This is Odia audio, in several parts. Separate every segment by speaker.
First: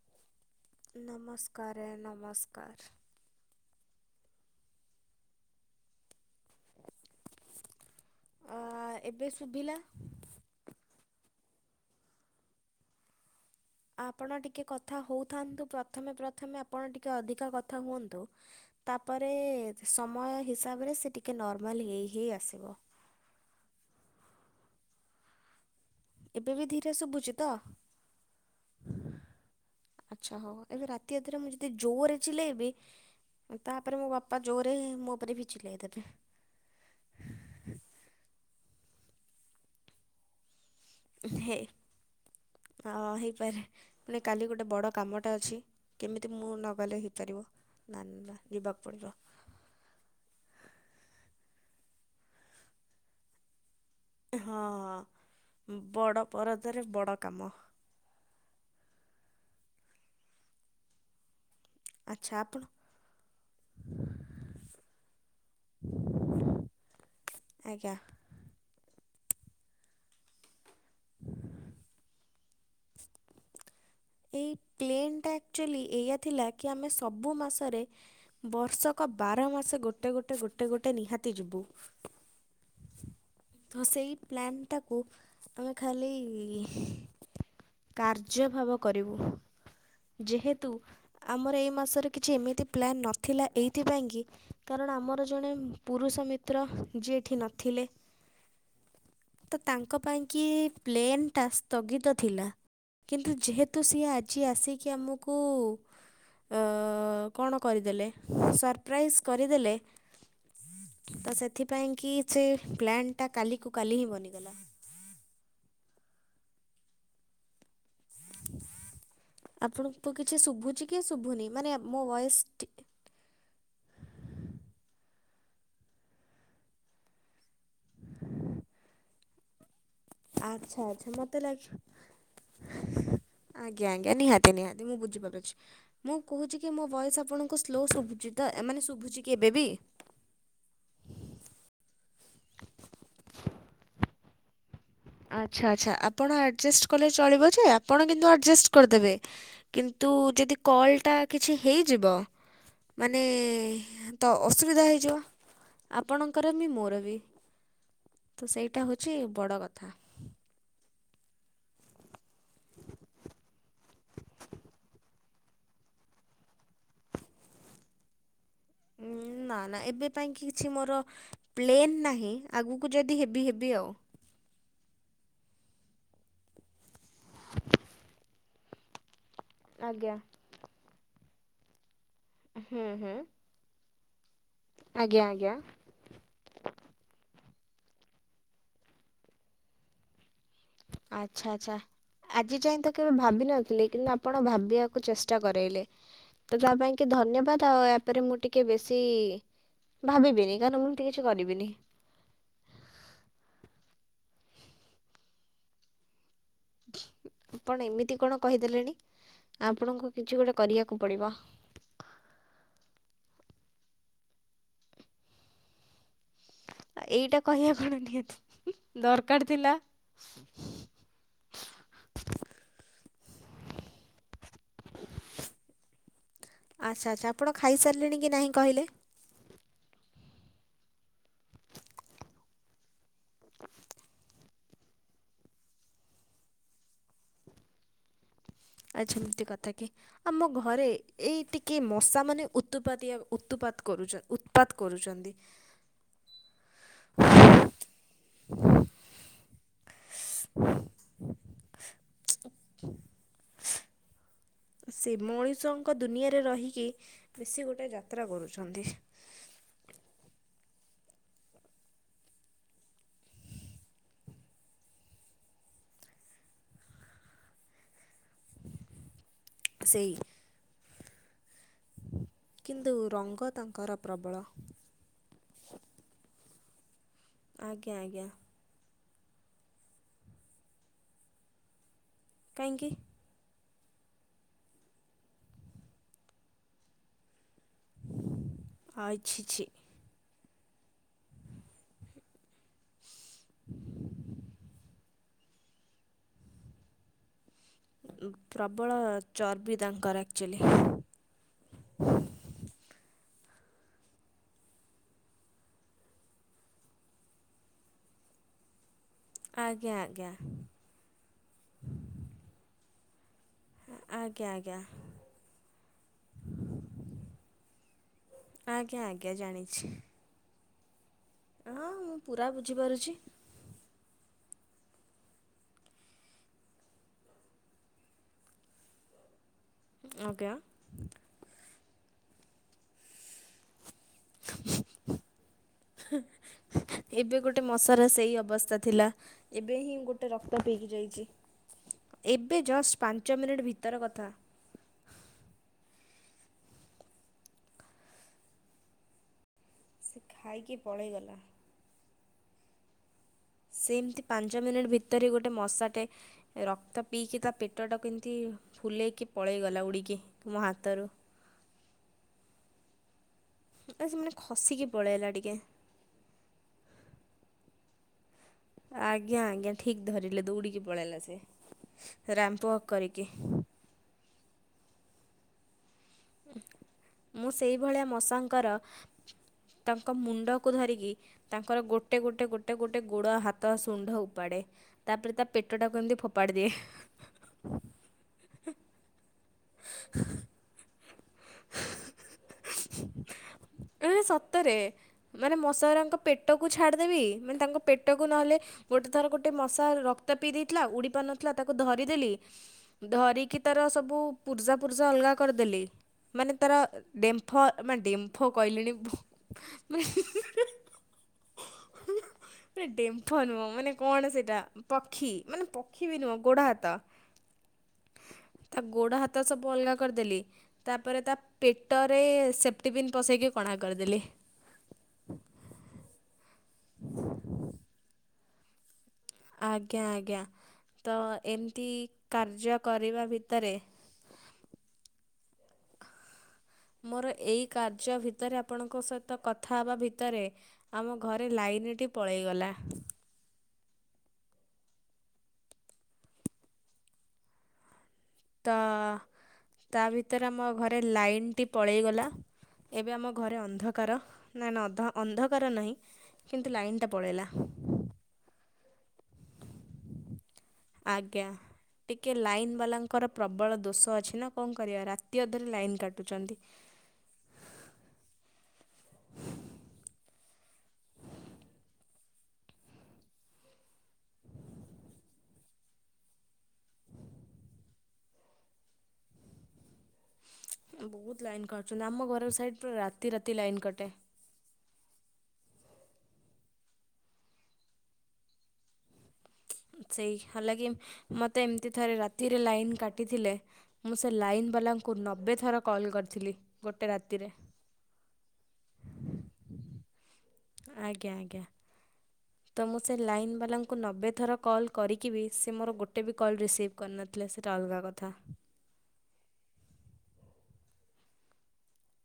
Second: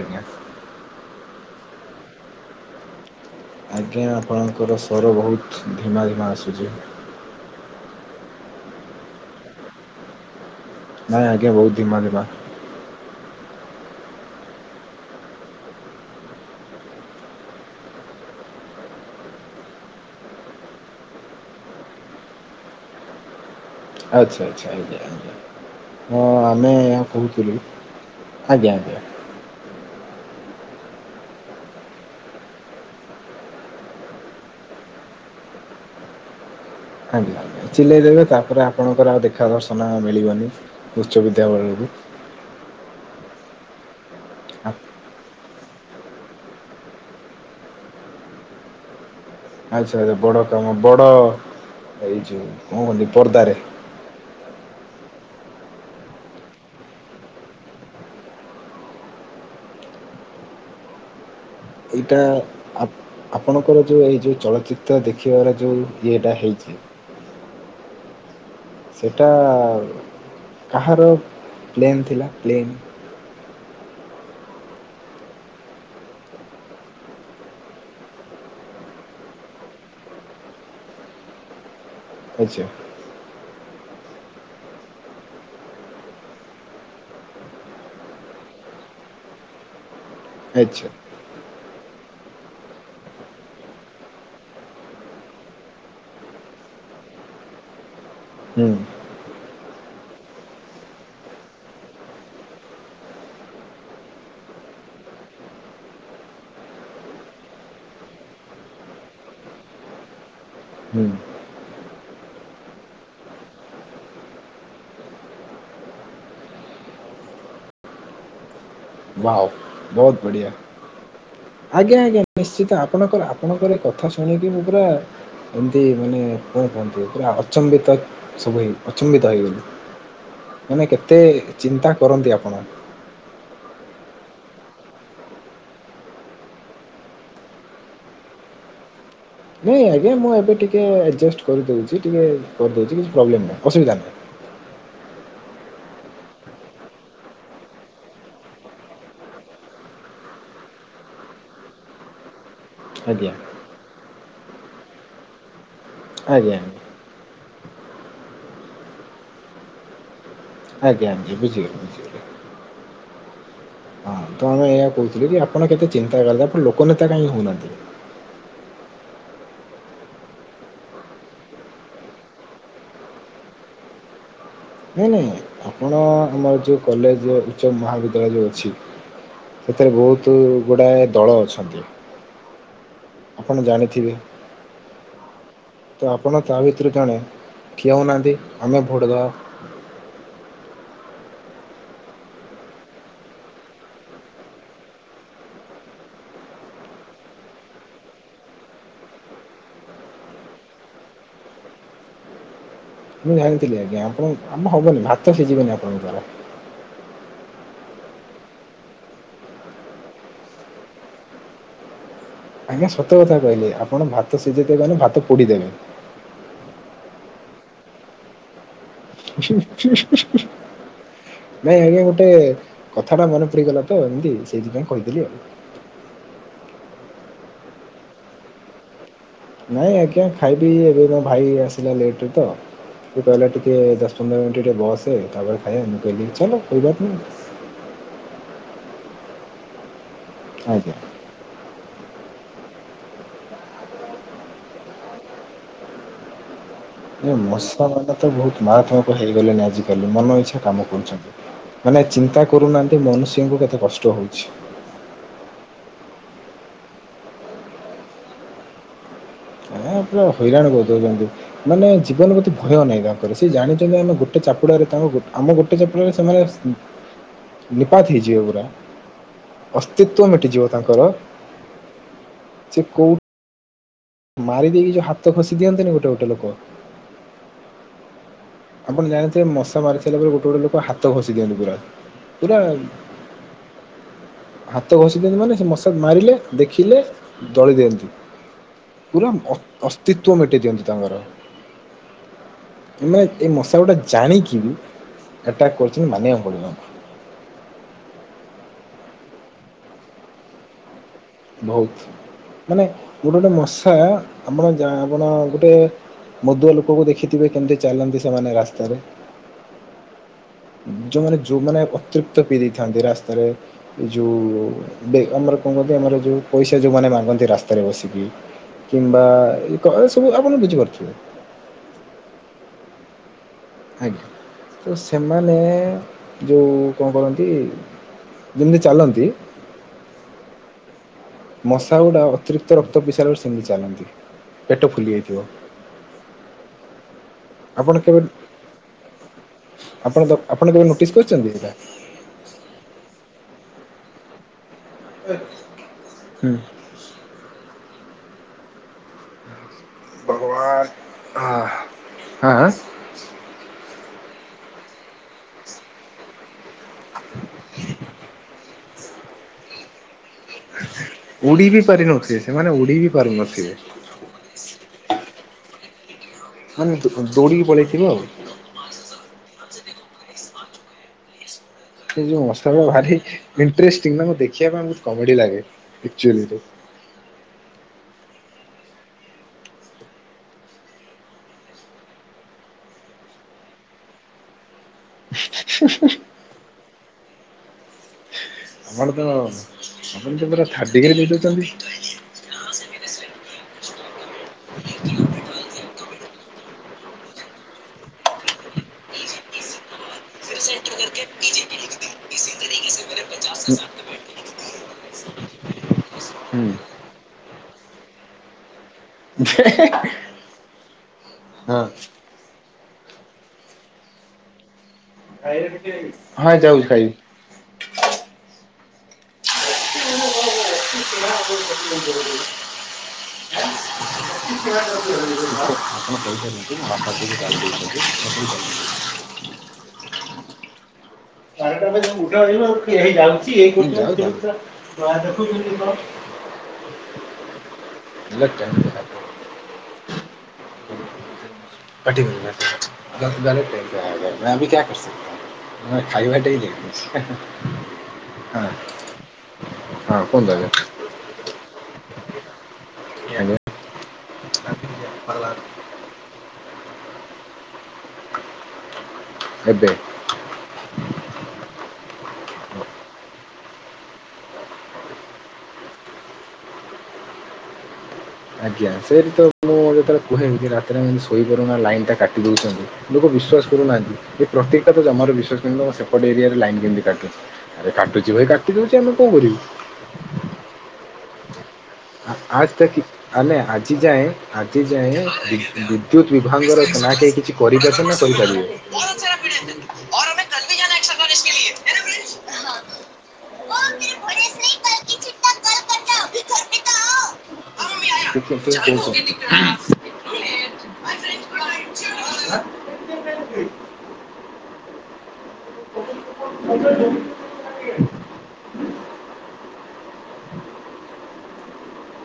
Speaker 1: ଆଜ୍ଞା।
Speaker 2: ନମସ୍କାରେ ନମସ୍କାର୍।
Speaker 1: ଆଜ୍ଞା ଆପଣଙ୍କର ସ୍ୱର ବୋହୁତ୍ ଧିମା ଧିମା ଆସୁଚି।
Speaker 2: ଆ ଏବେ ଶୁଭିଲା?
Speaker 1: ନାଇଁ ଆଜ୍ଞା ବୋହୁତ ଧିମା ଧିମା।
Speaker 2: ଆପଣ ଟିକେ କଥା ହୋଉଥାନ୍ତୁ। ପ୍ରଥମେ ପ୍ରଥମେ ଆପଣ ଟିକେ ଅଧିକା କଥା ହୁଅନ୍ତୁ। ତାପରେ ସମୟ ହିସାବରେ ସେ ଟିକେ ନର୍ମାଲ ହେଇ ହେଇ ଆସିବ।
Speaker 1: ଆଛା ଆଛା ଆଜ୍ଞା ଆଜ୍ଞା। ହଁ
Speaker 2: ଏବେ ବି
Speaker 1: ଆମେ
Speaker 2: ଧୀରେ ଶୁଭୁଛି ତ
Speaker 1: କୋହୁଥିଲୁ ଆଜ୍ଞା ଆଜ୍ଞା।
Speaker 2: ଆଛା ହୋଉ ଏବେ ରାତି ଅଧରେ ମୁଁ ଯଦି ଜୋରେ ଚିଲେଇବି ତାପରେ ମୋ ବାପା ଜୋରେ ମୋ ଉପରେ ଭି ଚିଲେଇ ଦେବେ।
Speaker 1: ଆଜ୍ଞା ଚିଲେଇ ଦେବେ ତାପରେ ଆପଣଙ୍କର ଆଉ ଦେଖା ଦର୍ଶନ ମିଳିବନି। ଉଚ୍ଚ ବିଦ୍ୟାବେଳରୁ।
Speaker 2: ଆଉ ରହିପାରେ ମାନେ କାଲି ଗୋଟେ ବଡ଼ କାମଟେ ଅଛି। କେମିତି ମୁଁ ନଗଲେ ହେଇପାରିବ ନା ନା ଯିବାକୁ ପଡିବ।
Speaker 1: ଆଛା ଆଛା ବଡ଼ କାମ ବଡ଼ ଏଇ ଯୋଉ କଣ କହନ୍ତି ପର୍ଦାରେ।
Speaker 2: ଏଁ ହଁ ହଁ ବଡ଼ ପରଦାରେ ବଡ଼ କାମ।
Speaker 1: ଏଇଟା
Speaker 2: ଆଚ୍ଛା ଆପଣ
Speaker 1: ଆପ୍ ଆପଣଙ୍କର ଯୋଉ ଏଇ ଯୋଉ ଚଳଚ୍ଚିତ୍ର ଦେଖିବାର ଯୋଉ ଇଏଟା ହେଇଚି ହଁ
Speaker 2: ଆଜ୍ଞା।
Speaker 1: ସେଇଟା କାହାର ପ୍ଲେନ୍ ଥିଲା ପ୍ଲେନ୍?
Speaker 2: ଏଇ ପ୍ଲେନ ଟା ଆକ୍ଚୁଏଲି ଏଇଆ ଥିଲା କି ଆମେ ସବୁ ମାସରେ ବର୍ଷକ ଅ ବାର ମାସ ଗୋଟେ ଗୋଟେ ଗୋଟେ ଗୋଟେ ନିହାତି ଯିବୁ।
Speaker 1: ଆଛା।
Speaker 2: ତ ସେଇ ପ୍ଲାନଟାକୁ ଆମେ ଖାଲି କାର୍ଯ୍ୟ ଭାବ କରିବୁ। ଯେହେତୁ
Speaker 1: ଆଚ୍ଛା।
Speaker 2: ଆମର ଏଇ ମାସରେ କିଛି ଏମିତି ପ୍ଲାନ୍ ନଥିଲା। ଏଇଥିପାଇଁକି କାରଣ ଆମର ଜଣେ ପୁରୁଷ ମିତ୍ର ଯିଏ ଏଇଠି ନଥିଲେ।
Speaker 1: ହୁଁ।
Speaker 2: ତ ତାଙ୍କ ପାଇଁ କିି ପ୍ଲେନ୍ ଟାସ୍କ ସ୍ଥଗିତ ଥିଲା। କିନ୍ତୁ ଯେହେତୁ ସିଏ ଆଜି ଆସିକି ଆମକୁ ଅ କଣ କରିଦେଲେ? ସରପ୍ରାଇଜ୍ କରିଦେଲେ।
Speaker 1: ହୁଁ
Speaker 2: ତ ସେଥିପାଇଁ କି ସେ ପ୍ଲାନ୍ ଟା କାଲିକୁ କାଲି ହିଁ ବନିଗଲା।
Speaker 1: ୱାଓ
Speaker 2: ଆପଣଙ୍କୁ
Speaker 1: ବୋହୁତ
Speaker 2: କିଛି
Speaker 1: ବଢିଆ
Speaker 2: ଶୁଭୁଛି କି ଶୁଭୁନି ମାନେ
Speaker 1: ଆଜ୍ଞା
Speaker 2: ମୋ
Speaker 1: ଆଜ୍ଞା
Speaker 2: ଭଏସ୍ ଟି
Speaker 1: ନିଶ୍ଚିତ ଆପଣଙ୍କର ଆପଣଙ୍କର କ କଥା ଶୁଣିକି ମୁଁ ପୁରା ଏମତି ମାନେ କଣ କୁହନ୍ତି ପୁରା ଆଚମ୍ବିତ ସବୁ ହେଇ ଅଚମ୍ବିତ ହେଇଗଲୁ।
Speaker 2: ଆଚ୍ଛା
Speaker 1: ମାନେ
Speaker 2: ଆଚ୍ଛା
Speaker 1: କେତେ
Speaker 2: ମୋତେ ଲାଗି
Speaker 1: ଚିନ୍ତା କରନ୍ତି ଆପଣ
Speaker 2: ଆଜ୍ଞ ଆଜ୍ଞା ନିହାତି ନିହାତି ମୁଁ ବୁଝିପାରୁଚି। ମୁଁ କୋହୁଚି କି ମୋ ଭଏସ୍ ଆପଣଙ୍କୁ ସ୍ଲୋ ଶୁଭୁଚି ତ ଏ ମାମେ ଶୁଭୁଚି
Speaker 1: ନାଇଁ ଆଜ୍ଞା ମୁଁ ଏବେ ଟିକେ ଆଡଜେଷ୍ଟ କରିଦୋଉଚି। ଟିକେ କରିଦୋଉଚି କିଛି ପ୍ରୋବ୍ଲେମ୍ ନାହିଁ ଅସୁବିଧା ନାହିଁ।
Speaker 2: ଆଛା ଆଛା ଆପଣ ଆଡଜେଷ୍ଟ କଲେ ଚଳିବ ଯେ ଆପଣ କିନ୍ତୁ ଆଡଜେଷ୍ଟ କରିଦେବେ କିନ ତୁ ଯଦି କଲ୍ ଟା କିଛି ହେଇଯିବ ମାନେ
Speaker 1: ଆଜ୍ଞା
Speaker 2: ତ ଅସୁବିଧା ହେଇଯିବ।
Speaker 1: ଆଜ୍ଞା
Speaker 2: ଆପଣଙ୍କର
Speaker 1: ଆଜ୍ଞା
Speaker 2: ବି ମୋର ବି। ତ ସେଇଟା ହୋଉଚି ବଡ଼ କଥା।
Speaker 1: ଆଜ୍ଞା ଆଜ୍ଞା ବୁଝିଗଲି ବୁଝିଗଲି। ହଁ ତ ଆମେ ଏଇଆ କହୁଥିଲୁ ଯେ ଆପଣ କେତେ ଚିନ୍ତା କଲେ ଆପଣ ଲୋକ ନେତା କାହିଁ ହଉନାହାନ୍ତି।
Speaker 2: ଉଁ, ନା ନା ଏବେ ପାଇଁ କି କିଛି ମୋର ପ୍ଲେନ ନାହିଁ ଆଗକୁ ଯଦି ହେବି ହେବି ଆଉ।
Speaker 1: ହଁ ନାଇଁ ନାଇଁ ଆପଣ ଆମର ଯୋଉ କଲେଜ ଉଚ୍ଚ ମହାବିଦ୍ୟାଳୟ ଯୋଉ ଅଛି। ସେଥିରେ
Speaker 2: ଆଜ୍ଞା
Speaker 1: ବହୁତ ଗୁଡାଏ ଦଳ ଅଛନ୍ତି।
Speaker 2: ହୁଁ ହୁଁ।
Speaker 1: ଆପଣ ଜାଣିଥିବେ।
Speaker 2: ଆଜ୍ଞା ଆଜ୍ଞା।
Speaker 1: ତ ଆପଣ ତା ଭିତରୁ ଜଣେ ଠିଆ ହଉନାହାନ୍ତି ଆମେ ଭୋଟ ଦବା।
Speaker 2: ଆଚ୍ଛା ଆଚ୍ଛା। ଆଜି ଯାଇ ତ କେବେ ଭାବିିନଥିଲି କିନ୍ତୁ ଆପଣ ଭାବିବାକୁ ଚେଷ୍ଟା କରେଇଲେ। ତ ଜାହା ପାଇଁ କି ଧନ୍ୟବାଦ ଆଉ ଆପରେ ମୁଁ ଟିକେ ବେଶୀ ଭାବିବିନି କାରଣ ମୁଁ ଏମତି କିଛି କରିବିନି।
Speaker 1: ମୁଁ ଜାଣିଥିଲି ଆଜ୍ଞା ଆପଣ କାମ ହବନି ଭାତ ସିଝିବନି ଆପଣଙ୍କର ଦ୍ୟାରା।
Speaker 2: ହ [inaudible] ଆପଣ ଏମିତି କଣ କହିଦେଲେଣି ଆପଣଙ୍କୁ କିଛି ଗୋଟେ କରିବାକୁ ପଡିବ।
Speaker 1: ଆଜ୍ଞା ସତ କଥା କହିଲି ଆପଣ ଭାତ ସିଝେଇଦେବେ ମାନେ ଭାତ ପୋଡିଦେବେ।
Speaker 2: ଏଇଟା କହିବା କଣ ନିହାତି ଦରକାର
Speaker 1: ହିଁ
Speaker 2: ଥିଲା।
Speaker 1: ହିଁ ହ୍ନ ହିଁ ନାଇଁ ଏବେ ଗୋଟେ କ ଛାଡ ମନେ ପଡିଗଲା ତ ଏମତି ସେଇଥିପାଇଁ କହିଦେଲି ଆଉ।
Speaker 2: ଆଚ୍ଛା ଆଚ୍ଛା ଆପଣ ଖାଇସାରିଲେଣି କି ନାହିଁ କହିଲେ?
Speaker 1: ନାଇଁ ଆଜ୍ଞା ଖାଇବି ଏବେ ମୋ ଭାଇ ଆସିଲା ଲେଟରେ ତ। ସେ କହିଲା ଟିକେ ଦଶ ପନ୍ଦରନଟ ଟିକେ ବସେ ତାପରେ ଖାଇଵା ମୁଁ କହଲି ଚାଲ କୋଇ ବାତ ନେହିଁ।
Speaker 2: ଆଛା ମିତି କଥା କି ଆମ ଘରେ
Speaker 1: ଆଜ୍ଞା
Speaker 2: ଏଇଟି କି ମଶାମାନେ ଉତ୍ତୁପାତିଆ ଉତ୍ତୁପାତ କରୁଚ ଉତ୍ପାତ କରୁଛନ୍ତି।
Speaker 1: ଏ ମଷା ମାନେ ତ ବହୁତ ମାରାତ୍ମକ ହେଇଗଲେଣିି ଆଜିକାଲି ମନ ଇଛା କାମ କରୁଛନ୍ତି। ମାନେ ଚିନ୍ତା କରୁନାହାନ୍ତି ମନୁଷ୍ୟଙ୍କୁ କେତେ କଷ୍ଟ ହଉଛି।
Speaker 2: ସେ ମଣିଷଙ୍କ ଦୁନିଆରେ ରହିକି ବେଶୀ ଗୋଟେ ଯାତ୍ରା କରୁଛନ୍ତି।
Speaker 1: ହ [inaudible] ହଁ ପୁରା ହଇରାଣ କରିଦଉଛନ୍ତି ମାନେ ଜୀବନ ପ୍ରତି ଭୟ ନାହିଁ ତାଙ୍କର ସେ ଜାଣିଛନ୍ତି ଆମେ ଗୋଟେ ଚାପୁଡ଼ାରେ ତାଙ୍କ ଗୋ ଆମ ଗୋଟେ ଚପୁଡାରେ ସେମାନେ ନିପାତ ହେଇଯିବେ ପୁରା।
Speaker 2: ସେଇ
Speaker 1: ଅସ୍ତିତ୍ୱ ମେଟିଯିବ ତାଙ୍କର।
Speaker 2: କିନ୍ତୁ ରଙ୍ଗ ତାଙ୍କର। ପ୍ରବଳ
Speaker 1: ମାରିଦେଇକି ଯୋଉ ହାତ ଘସି ଦିଅନ୍ତିନି ଗୋଟେ ଗୋଟେ ଲୋକ।
Speaker 2: ଆଜ୍ଞା ଆଜ୍ଞା।
Speaker 1: ଆପଣ ଜାଣିଥିବେ ମଶା ମାରିସାରିଲା ପରେ ଗୋଟେ ଗୋଟେ ଲୋକ ହାତ ଘଷି ଦିଅନ୍ତି ପୁରା ପୁରା
Speaker 2: କାହିଁକି?
Speaker 1: ହାତ ଘଷିଦିଅନ୍ତି ମାନେ ସେ ମଶା ମାରିଲେ ଦେଖିଲେ ଦଳି ଦିଅନ୍ତି
Speaker 2: ଆ
Speaker 1: ପୁରାମ
Speaker 2: ଛି ଛି
Speaker 1: ଅଅସ୍ତି ତ୍ଵ ମେଟେଇ ଦିଅନ୍ତି ତାଙ୍କର ଏମାନେ ଏଇ ମଶା ଗୋଟେ ଜାଣିକିବି ଆଟାକ୍ କରୁଛି ମାନିବାକୁ ପଡିଵ ଏଙ୍କୁ।
Speaker 2: ପ୍ରବଳ ଚର୍ବି ତାଙ୍କର ଆକ୍ଚୁଆଲି।
Speaker 1: ବହୁତ ମାନେ ଗୋଟେ ଗୋଟେ ମଶା ଆମର ଯା ଆପଣ ଗୋଟେ ମଦୁଆ ଲୋକୁ ଦେଖିଥିବେ କେମିତି ଚାଲନ୍ତି ସେମାନେ ରାସ୍ତାରେ।
Speaker 2: ଆଜ୍ଞା ଆଜ୍ଞା।
Speaker 1: ଯୋଉମାନେ ଯୋଉମାନେ ଅତରିକ୍ତ ପିଇ ଦେଇଥାନ୍ତି ରାସ୍ତାରେ ଏ
Speaker 2: ଆଜ୍ଞା
Speaker 1: ଯୋଉ
Speaker 2: ଆଜ୍ଞା
Speaker 1: ଆମର କଣ କନ୍ତି ଆମର ଯୋଉ ପଇସା ଯୋଉମାନେ ମାଗନ୍ତି ରାସ୍ତାରେ ବସିକି।
Speaker 2: ଆଜ୍ଞା
Speaker 1: କିମ୍ବା
Speaker 2: ଆଜ୍ଞା ଜାଣିଛି।
Speaker 1: ଏକ ଏସବୁ ଆପଣ ବୁଝି ପାର
Speaker 2: ହଁ ଅ ମୁଁ ପୁରା ବୁଝିପାରୁଛି।
Speaker 1: ଆଜ୍ଞା, ତ ସେମାନେ ଯେଉ କଣ କରନ୍ତି? ଯେମିତି ଚାଲନ୍ତି।
Speaker 2: ଆଗ୍ୟା,
Speaker 1: ମଶା ଗୁଡ଼ା ଅତିରିକ୍ତ ରକ୍ତ ପିଇସାରଲେ ସିମିତି ଚାଲନ୍ତି। ପେଟ ଫୁଲି ଆଇଥିବ।
Speaker 2: ଏବେ ଗୋଟେ ମଶାର ସେଇ ଅବସ୍ଥା ଥିଲା। ଏବେ ହିଁ
Speaker 1: ଆପଣ
Speaker 2: ଗୋଟେ ରକ୍ତ
Speaker 1: ଆପଣ କେବେ
Speaker 2: ପିଇକି
Speaker 1: ନୋଟିସ୍
Speaker 2: ଯାଇଛି।
Speaker 1: କରିଛନ୍ତି ଏଇଟା?
Speaker 2: ଏବେ ଜଷ୍ଟ ପାଞ୍ଚ ମିନିଟ୍ ଭିତର କଥା।
Speaker 1: ହୁଁ।
Speaker 2: ସେ ଖାଇକି
Speaker 1: ଭଗବାନ
Speaker 2: ପଳେଇଗଲା।
Speaker 1: ଆଃ! ଆଁ ଆଁ।
Speaker 2: ସେଏମତି ପାଞ୍ଚମିନିଟ୍ ଭିତ୍ ତରେ ଗୋଟେ ମଶାଟେ ରକ୍ତ ପିଇକି ତା ପେଟଟାକୁ ଏମିତି ଫୁଲେଇ କି ପଳେଇଗଲା ଉଡ଼ିକି। ମୋ ହାତରୁ।
Speaker 1: ଉଡ଼ିବି ପାରିନଥିବେ। ସେମାନେ ଉଡ଼ିବି ପାରୁନଥ
Speaker 2: ଏ ସେମାନେ ଖସିକି ପଳେଇଲା ଟିକେ।
Speaker 1: ମାନେ ଦୋ-ଦୌଡ଼ିିକି ପଳେଇଥିବ ଆଉ।
Speaker 2: ଆଜ୍ଞା ଆଜ୍ଞା, ଠିକ୍ ଧରିଲେ, ଦୌଡିକି ପଳେଇଲା ସେ।
Speaker 1: ସେଇ ଯଉ
Speaker 2: ରାମ୍ପ
Speaker 1: ମଶାଟା
Speaker 2: ୱାକ୍
Speaker 1: ଭାରି
Speaker 2: କରିକି।
Speaker 1: ଇଣ୍ଟେରିଷ୍ଟିଙ୍ଗ୍ ନା ଦେଖିବା ପାଇଁ ବହୁତ କମେଡି ଲାଗେ। ଏକ୍ଚୁଆଲିରେ।
Speaker 2: ମୁଁ ସେଇଭଳିଆ ମଶାଙ୍କର ତାଙ୍କ ମୁଣ୍ଡକୁ ଧରିକି, ତାଙ୍କର ଗୋଟେ ଗୋଟେ ଗୋଟେ ଗୋଟେ ଗୋଡ ହାତ ଶୁଣ୍ଢ ଉପାଡ଼େ। ତା'ପରେ ତା ପେଟଟା କୁ ଏମିତି ଫୋପାଡି ଦିଏ।
Speaker 1: ଆପଣ ତ ଆପଣ ତ ପୁରା ଥାର୍ଡ଼ଡିଗ୍ରୀ ଦେଇ ଦଉଛନ୍ତି।
Speaker 2: ସତରେ, ମାନେ ମଶା ଗୁରାଙ୍କ ପେଟକୁ ଛାଡ଼ିଦେବି। ମାନେ ତାଙ୍କ ପେଟକୁ ନହଲେ ଗୋଟେ ଥର ମଶାର ରକ୍ କ୍ତ ପିଇ ଦେଇଥିଲା। ଉଡି ପାରୁନଥିଲା ତାକୁ ଧରିଦେଲି ଧରିକି ତାର ସବୁ ପୂର୍ଜାପୁର୍ଜା ଅଲଗା କରିଦେଲି। ମାନେ
Speaker 1: ହୁଁ।
Speaker 2: ତାର ଡେମ୍ ମ୍ଫ ମାନେ ଡେମ୍ଫ କହିଲିଣି
Speaker 1: ଯେ ହେ ହେ ହେ
Speaker 2: ମାନେ
Speaker 1: ହଁ,
Speaker 2: ନା ଡେମ୍ଫ ନୁହଁ। ମାନେ କଣ ସେଟା? ପକ୍ଷୀ! ମାନେ ପକ୍ଷୀ ବି ନୁହଁ,
Speaker 1: ହଁ
Speaker 2: ଗୋଡ
Speaker 1: ଯାଉଛି
Speaker 2: ହାତ। ତା ଗୋଡହାତ ସବୁ ଅଲଗା କରିଦେଲି। ତାପରେ ତା
Speaker 1: [inaudible]
Speaker 2: ପେଟରେ
Speaker 1: ଆପଣ
Speaker 2: ସେଫ୍ଟିପିନ୍ ପସେଇକି
Speaker 1: କହିପାରନ୍ତି,
Speaker 2: କଣା କରିଦେଲି।
Speaker 1: ମୋ ବାପା ଟିକେ ଗାଳି ଦଉଛନ୍ତି [inaudible]
Speaker 2: ଆଜ୍ଞା ଆଜ୍ଞା। ତ ଏମିତି
Speaker 1: [inaudible]
Speaker 2: କାର୍ଯ୍ୟ କରିବା
Speaker 1: ହଁ
Speaker 2: ଭିତରେ
Speaker 1: ଯାଉଚି ବା। [inaudible]
Speaker 2: ମୋର ଏଇ କାର୍ଯ୍ୟ ଭିତରେ, ଆପଣଙ୍କ ସହିତ କଥା ହେବା ଭିତରେ, ଆମ ଘରେ ଲାଇନଟି ପଳେଇଗଲା।
Speaker 1: ଯାଉଚି ଗାଡି [unintelligible] ଖାଇବା ଟିକେ ଡେରି ଅଛି।
Speaker 2: ତ, ତା ଭିତରେ ଆମ ଘରେ ଲାଇନଟି ପଳେଇଗଲା। ଏବେ ଆମ ଘରେ ଅନ୍ଧକାର ନା ନ ଅନ୍ଧ ଅନ୍ଧକାର ନାହିଁ କିନ୍ତୁ ଲାଇନଟି ପଳେଇଲା।
Speaker 1: ଏବେ
Speaker 2: ଆଜ୍ଞା, ଟିକେ ଲାଇନ ବାଲାଙ୍କର ପ୍ରବଳ ଦୋଷ ଅଛି ନା କଣ କରିଆ? ରାତି ଅଧରେ ଲାଇନ କାଟୁଛନ୍ତି।
Speaker 1: ଆଜ୍ଞା, ସେଇଠି ତ ମୁଁ ଯେତେବେଳେ କୁହେ, ଏମତି ରାତିରେ ଶୋଇପାରୁନା ଲାଇନା ଟା କାଟିଦେଉଛନ୍ତି। ଲୋକ ବିଶ୍ୱାସ କରୁନାହାନ୍ତି। ଏ ପ୍ରତିକ୍ ଟା ତ ଜମାରୁ ବିଶ୍ୱାସ କରୁନି। ତମ ସେପଟେ ଏରିଆରେ ଲାଇନ୍ କେମିତି କାଟୁଛି। ଆରେ କାଟୁଛି ଭାଇ କାଟି ଦଉଛି। ଆମେ କଣ କରିବୁ?
Speaker 2: ବହୁତ ଲାଇନ କଟ୍।
Speaker 1: ଆଜ ତକ୍ କି ଆମେ ଆଜି
Speaker 2: କଟେ।
Speaker 1: ଯାଏ, ଆଜି ଯାଏ ବିଦ୍ୟୁତ ବିଭାଗର ନା କେହି କିଛି କରିପାରିଛନ୍ତି ନା କରିପାରିବେ?
Speaker 2: ସେଇ ହାଲାକି ମୋତେ ଏମିତି ଥରେ ରାତିରେ
Speaker 1: [unintelligible]
Speaker 2: ଲାଇନବାଲାଙ୍କୁ ନବେ ଥର କଲ୍ କରିଥିଲି। ଗୋଟେ ରାତିରେ।
Speaker 1: [unintelligible]
Speaker 2: ଆଜ୍ଞା ଆଜ୍ଞା ତ ମୁଁ ସେ ଲାଇନବାଲାଙ୍କୁ ନବେ ଥର କଲ କରିକି ବି ସେ ମୋର ଗୋଟେ ବି କଲ୍ ରିସିଭ୍ କରିନଥିଲା ସେଇଟା ଅଲଗା କଥା।
Speaker 1: [inaudible]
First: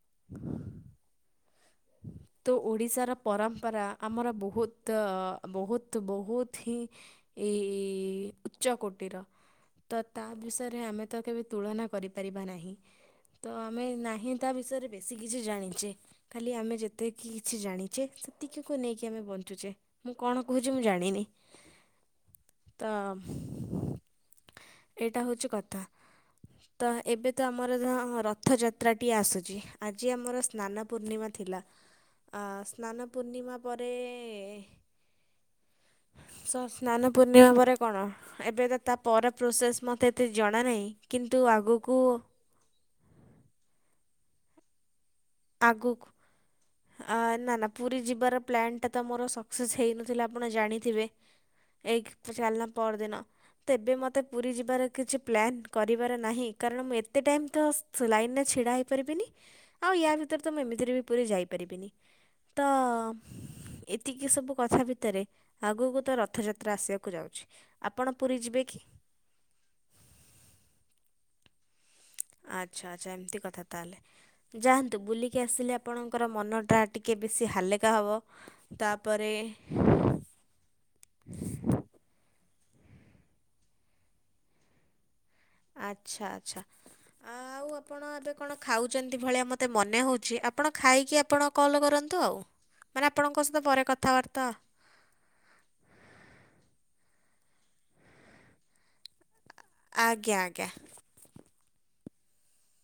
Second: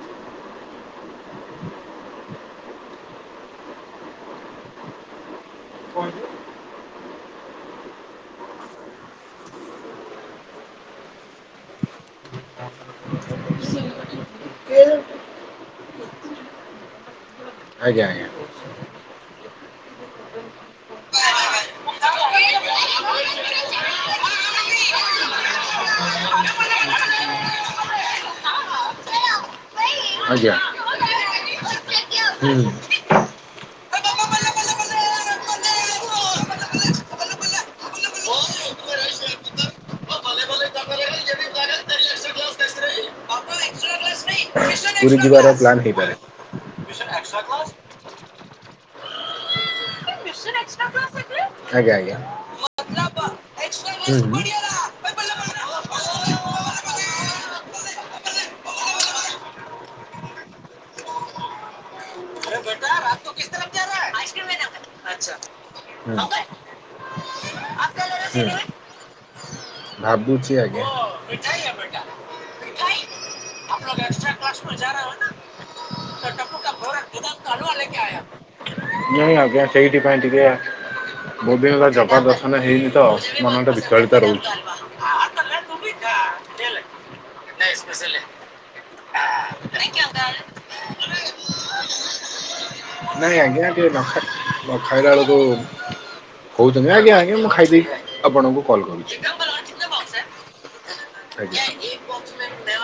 Speaker 2: [inaudible]
Speaker 1: [inaudible]
Speaker 2: ତ ଓଡ଼ିଶାର ପରମ୍ପରା ଆମର ବହୁତ ଅ ବହୁତ ବହୁତ ହିଁ ଏଇ ଉଚ୍ଚକୋଟିର। ତ ତା ବିଷୟରେ ଆମେ ତ କେବେ ତୁଳନା କରିପାରିବା ନାହିଁ। ତ ଆମେ ନାହିଁ ତା ବିଷୟରେ ବେଶୀ କିଛି ଜାଣିଛେ। ଖାଲି ଆମେ ଯେତିକି କିଛି ଜାଣିଛେ
Speaker 1: ଆଜ୍ଞା ଆଜ୍ଞା
Speaker 2: ସେତିକିକୁ ନେଇକି ଆମେ ବଞ୍ଚୁଛେ। ମୁଁ କଣ କହୁଛି ମୁଁ ଜାଣିନି। ତ ଏଇଟା ହଉଛି କଥା। ତ ଏବେ ତ ଆମର ଧର ରଥଯାତ୍ରାଟି ଆସୁଛି। ଆଜି ଆମର
Speaker 1: ଆଜ୍ଞା।
Speaker 2: ସ୍ନାନ ପୂର୍ଣ୍ଣିମା ଥିଲା। ଆ
Speaker 1: ହୁଁ
Speaker 2: ସ୍ନାନ ପୂର୍ଣ୍ଣିମା ପରେ
Speaker 1: [inaudible]
Speaker 2: ସ୍ନାନ ପୂର୍ଣ୍ଣିମା ପରେ କଣ? ଏବେ ତ ତା ପର ପ୍ରୋସେସ ମତେ ଏତେ ଜଣା ନାହିଁ କି କିନ୍ତୁ ଆଗକୁ
Speaker 1: [unintelligible] ପୁରୀ ପୁରୀ ଯିବାର ପ୍ଲାନ୍
Speaker 2: ଆଗକୁ
Speaker 1: ହେଇପାରେ।
Speaker 2: ଆ
Speaker 1: ଏକ୍ସଟ୍ରା
Speaker 2: ନା ନା ପୁରୀ ଯିବାର ପ୍ଲାନ୍ ଟା ତ ମୋର ସକ୍ସେସ୍ ହେଇନଥିଲା ଆପଣ ଜାଣିଥିବେ।
Speaker 1: କ୍ଲାସ୍ ଏଥିରେ? ଆଜ୍ଞା
Speaker 2: ଏକ୍
Speaker 1: ଆଜ୍ଞା। ହୁଁ।
Speaker 2: ତ ଚାଲିଲା ପରଦିନ। ତେବେ ମୋତେ ପୁରୀ ଯିବାର କିଛି ପ୍ଲାନ୍ କରିବାର ନାହିଁ କାରଣ ମୁଁ ଏ ଏତେ ଟାଇମ ତ ସ୍ ଲାଇନରେ ଛିଡ଼ା ହେଇପାରିବିନି ଆଉ ୟା ଭି ତ ମୁଁ ଏମିତିରେ ବି ପୁରୀ ଯାଇପାରିବିନି।
Speaker 1: ଆରେ
Speaker 2: ତ
Speaker 1: ବେଟା ଆପ ତ କିସ ତରଫ
Speaker 2: ଏତିକି ସବୁ କଥା ଭିତରେ ଆଗକୁ ତ ରଥଯାତ୍ରା ଆସିବାକୁ ଯାଉଛି। ଆପଣ ପୁରୀ ଯିବେ କି
Speaker 1: ହୁଁ ଭାବୁଛି ଆଜ୍ଞା।
Speaker 2: ଆଚ୍ଛା ଆଚ୍ଛା ଏମିତି କଥା ତାହେଲେ ଯାଆନ୍ତୁ ବୁଲିକି ଆସିଲେ ଆପଣଙ୍କର ମନଟା ଟିକେ ବେଶୀ ହାଲକା ହେବ
Speaker 1: ନ
Speaker 2: ତାପରେ
Speaker 1: ଆଜ୍ଞା ସେଇଥି ପାଇଁ ଟିକେ ବହୁତ ଦିନ ହେଲା ଜଗାଦର୍ଶନ ମାନେ ହେଇନି ତ ମନଟା ବିଫଳିତ ରହୁଛି।
Speaker 2: ଆଚ୍ଛା ଆଚ୍ଛା। ଆଉ ଆପଣ ଏବେ କଣ ଖାଉଛନ୍ତି ଭଳିଆ ମତେ ମନେ ହଉଛି ଆପଣ ଖାଇକି ଆପଣ କଲ୍ କର କରନ୍ତୁ ଆଉ। ମାନେ
Speaker 1: ନାଇଁ
Speaker 2: ଆପଣଙ୍କ ସହିତ
Speaker 1: ଆଜ୍ଞା
Speaker 2: ପରେ
Speaker 1: ଟିକେ ନ
Speaker 2: କଥାବାର୍ତ୍ତା
Speaker 1: ଖାଇ ଖାଇଲା ବେଳକୁ କଉଛନ୍ତି ଆଜ୍ଞା। ଆଜ୍ଞା ମୁଁ ଖାଇଦେଇି ଆପଣଙ୍କୁ କଲ୍ କରୁଛି।
Speaker 2: ଆଜ୍ଞା ଆଜ୍ଞା।
Speaker 1: ଆଜ୍ଞା ଏକ ବକ୍ସ ମେ ହୁ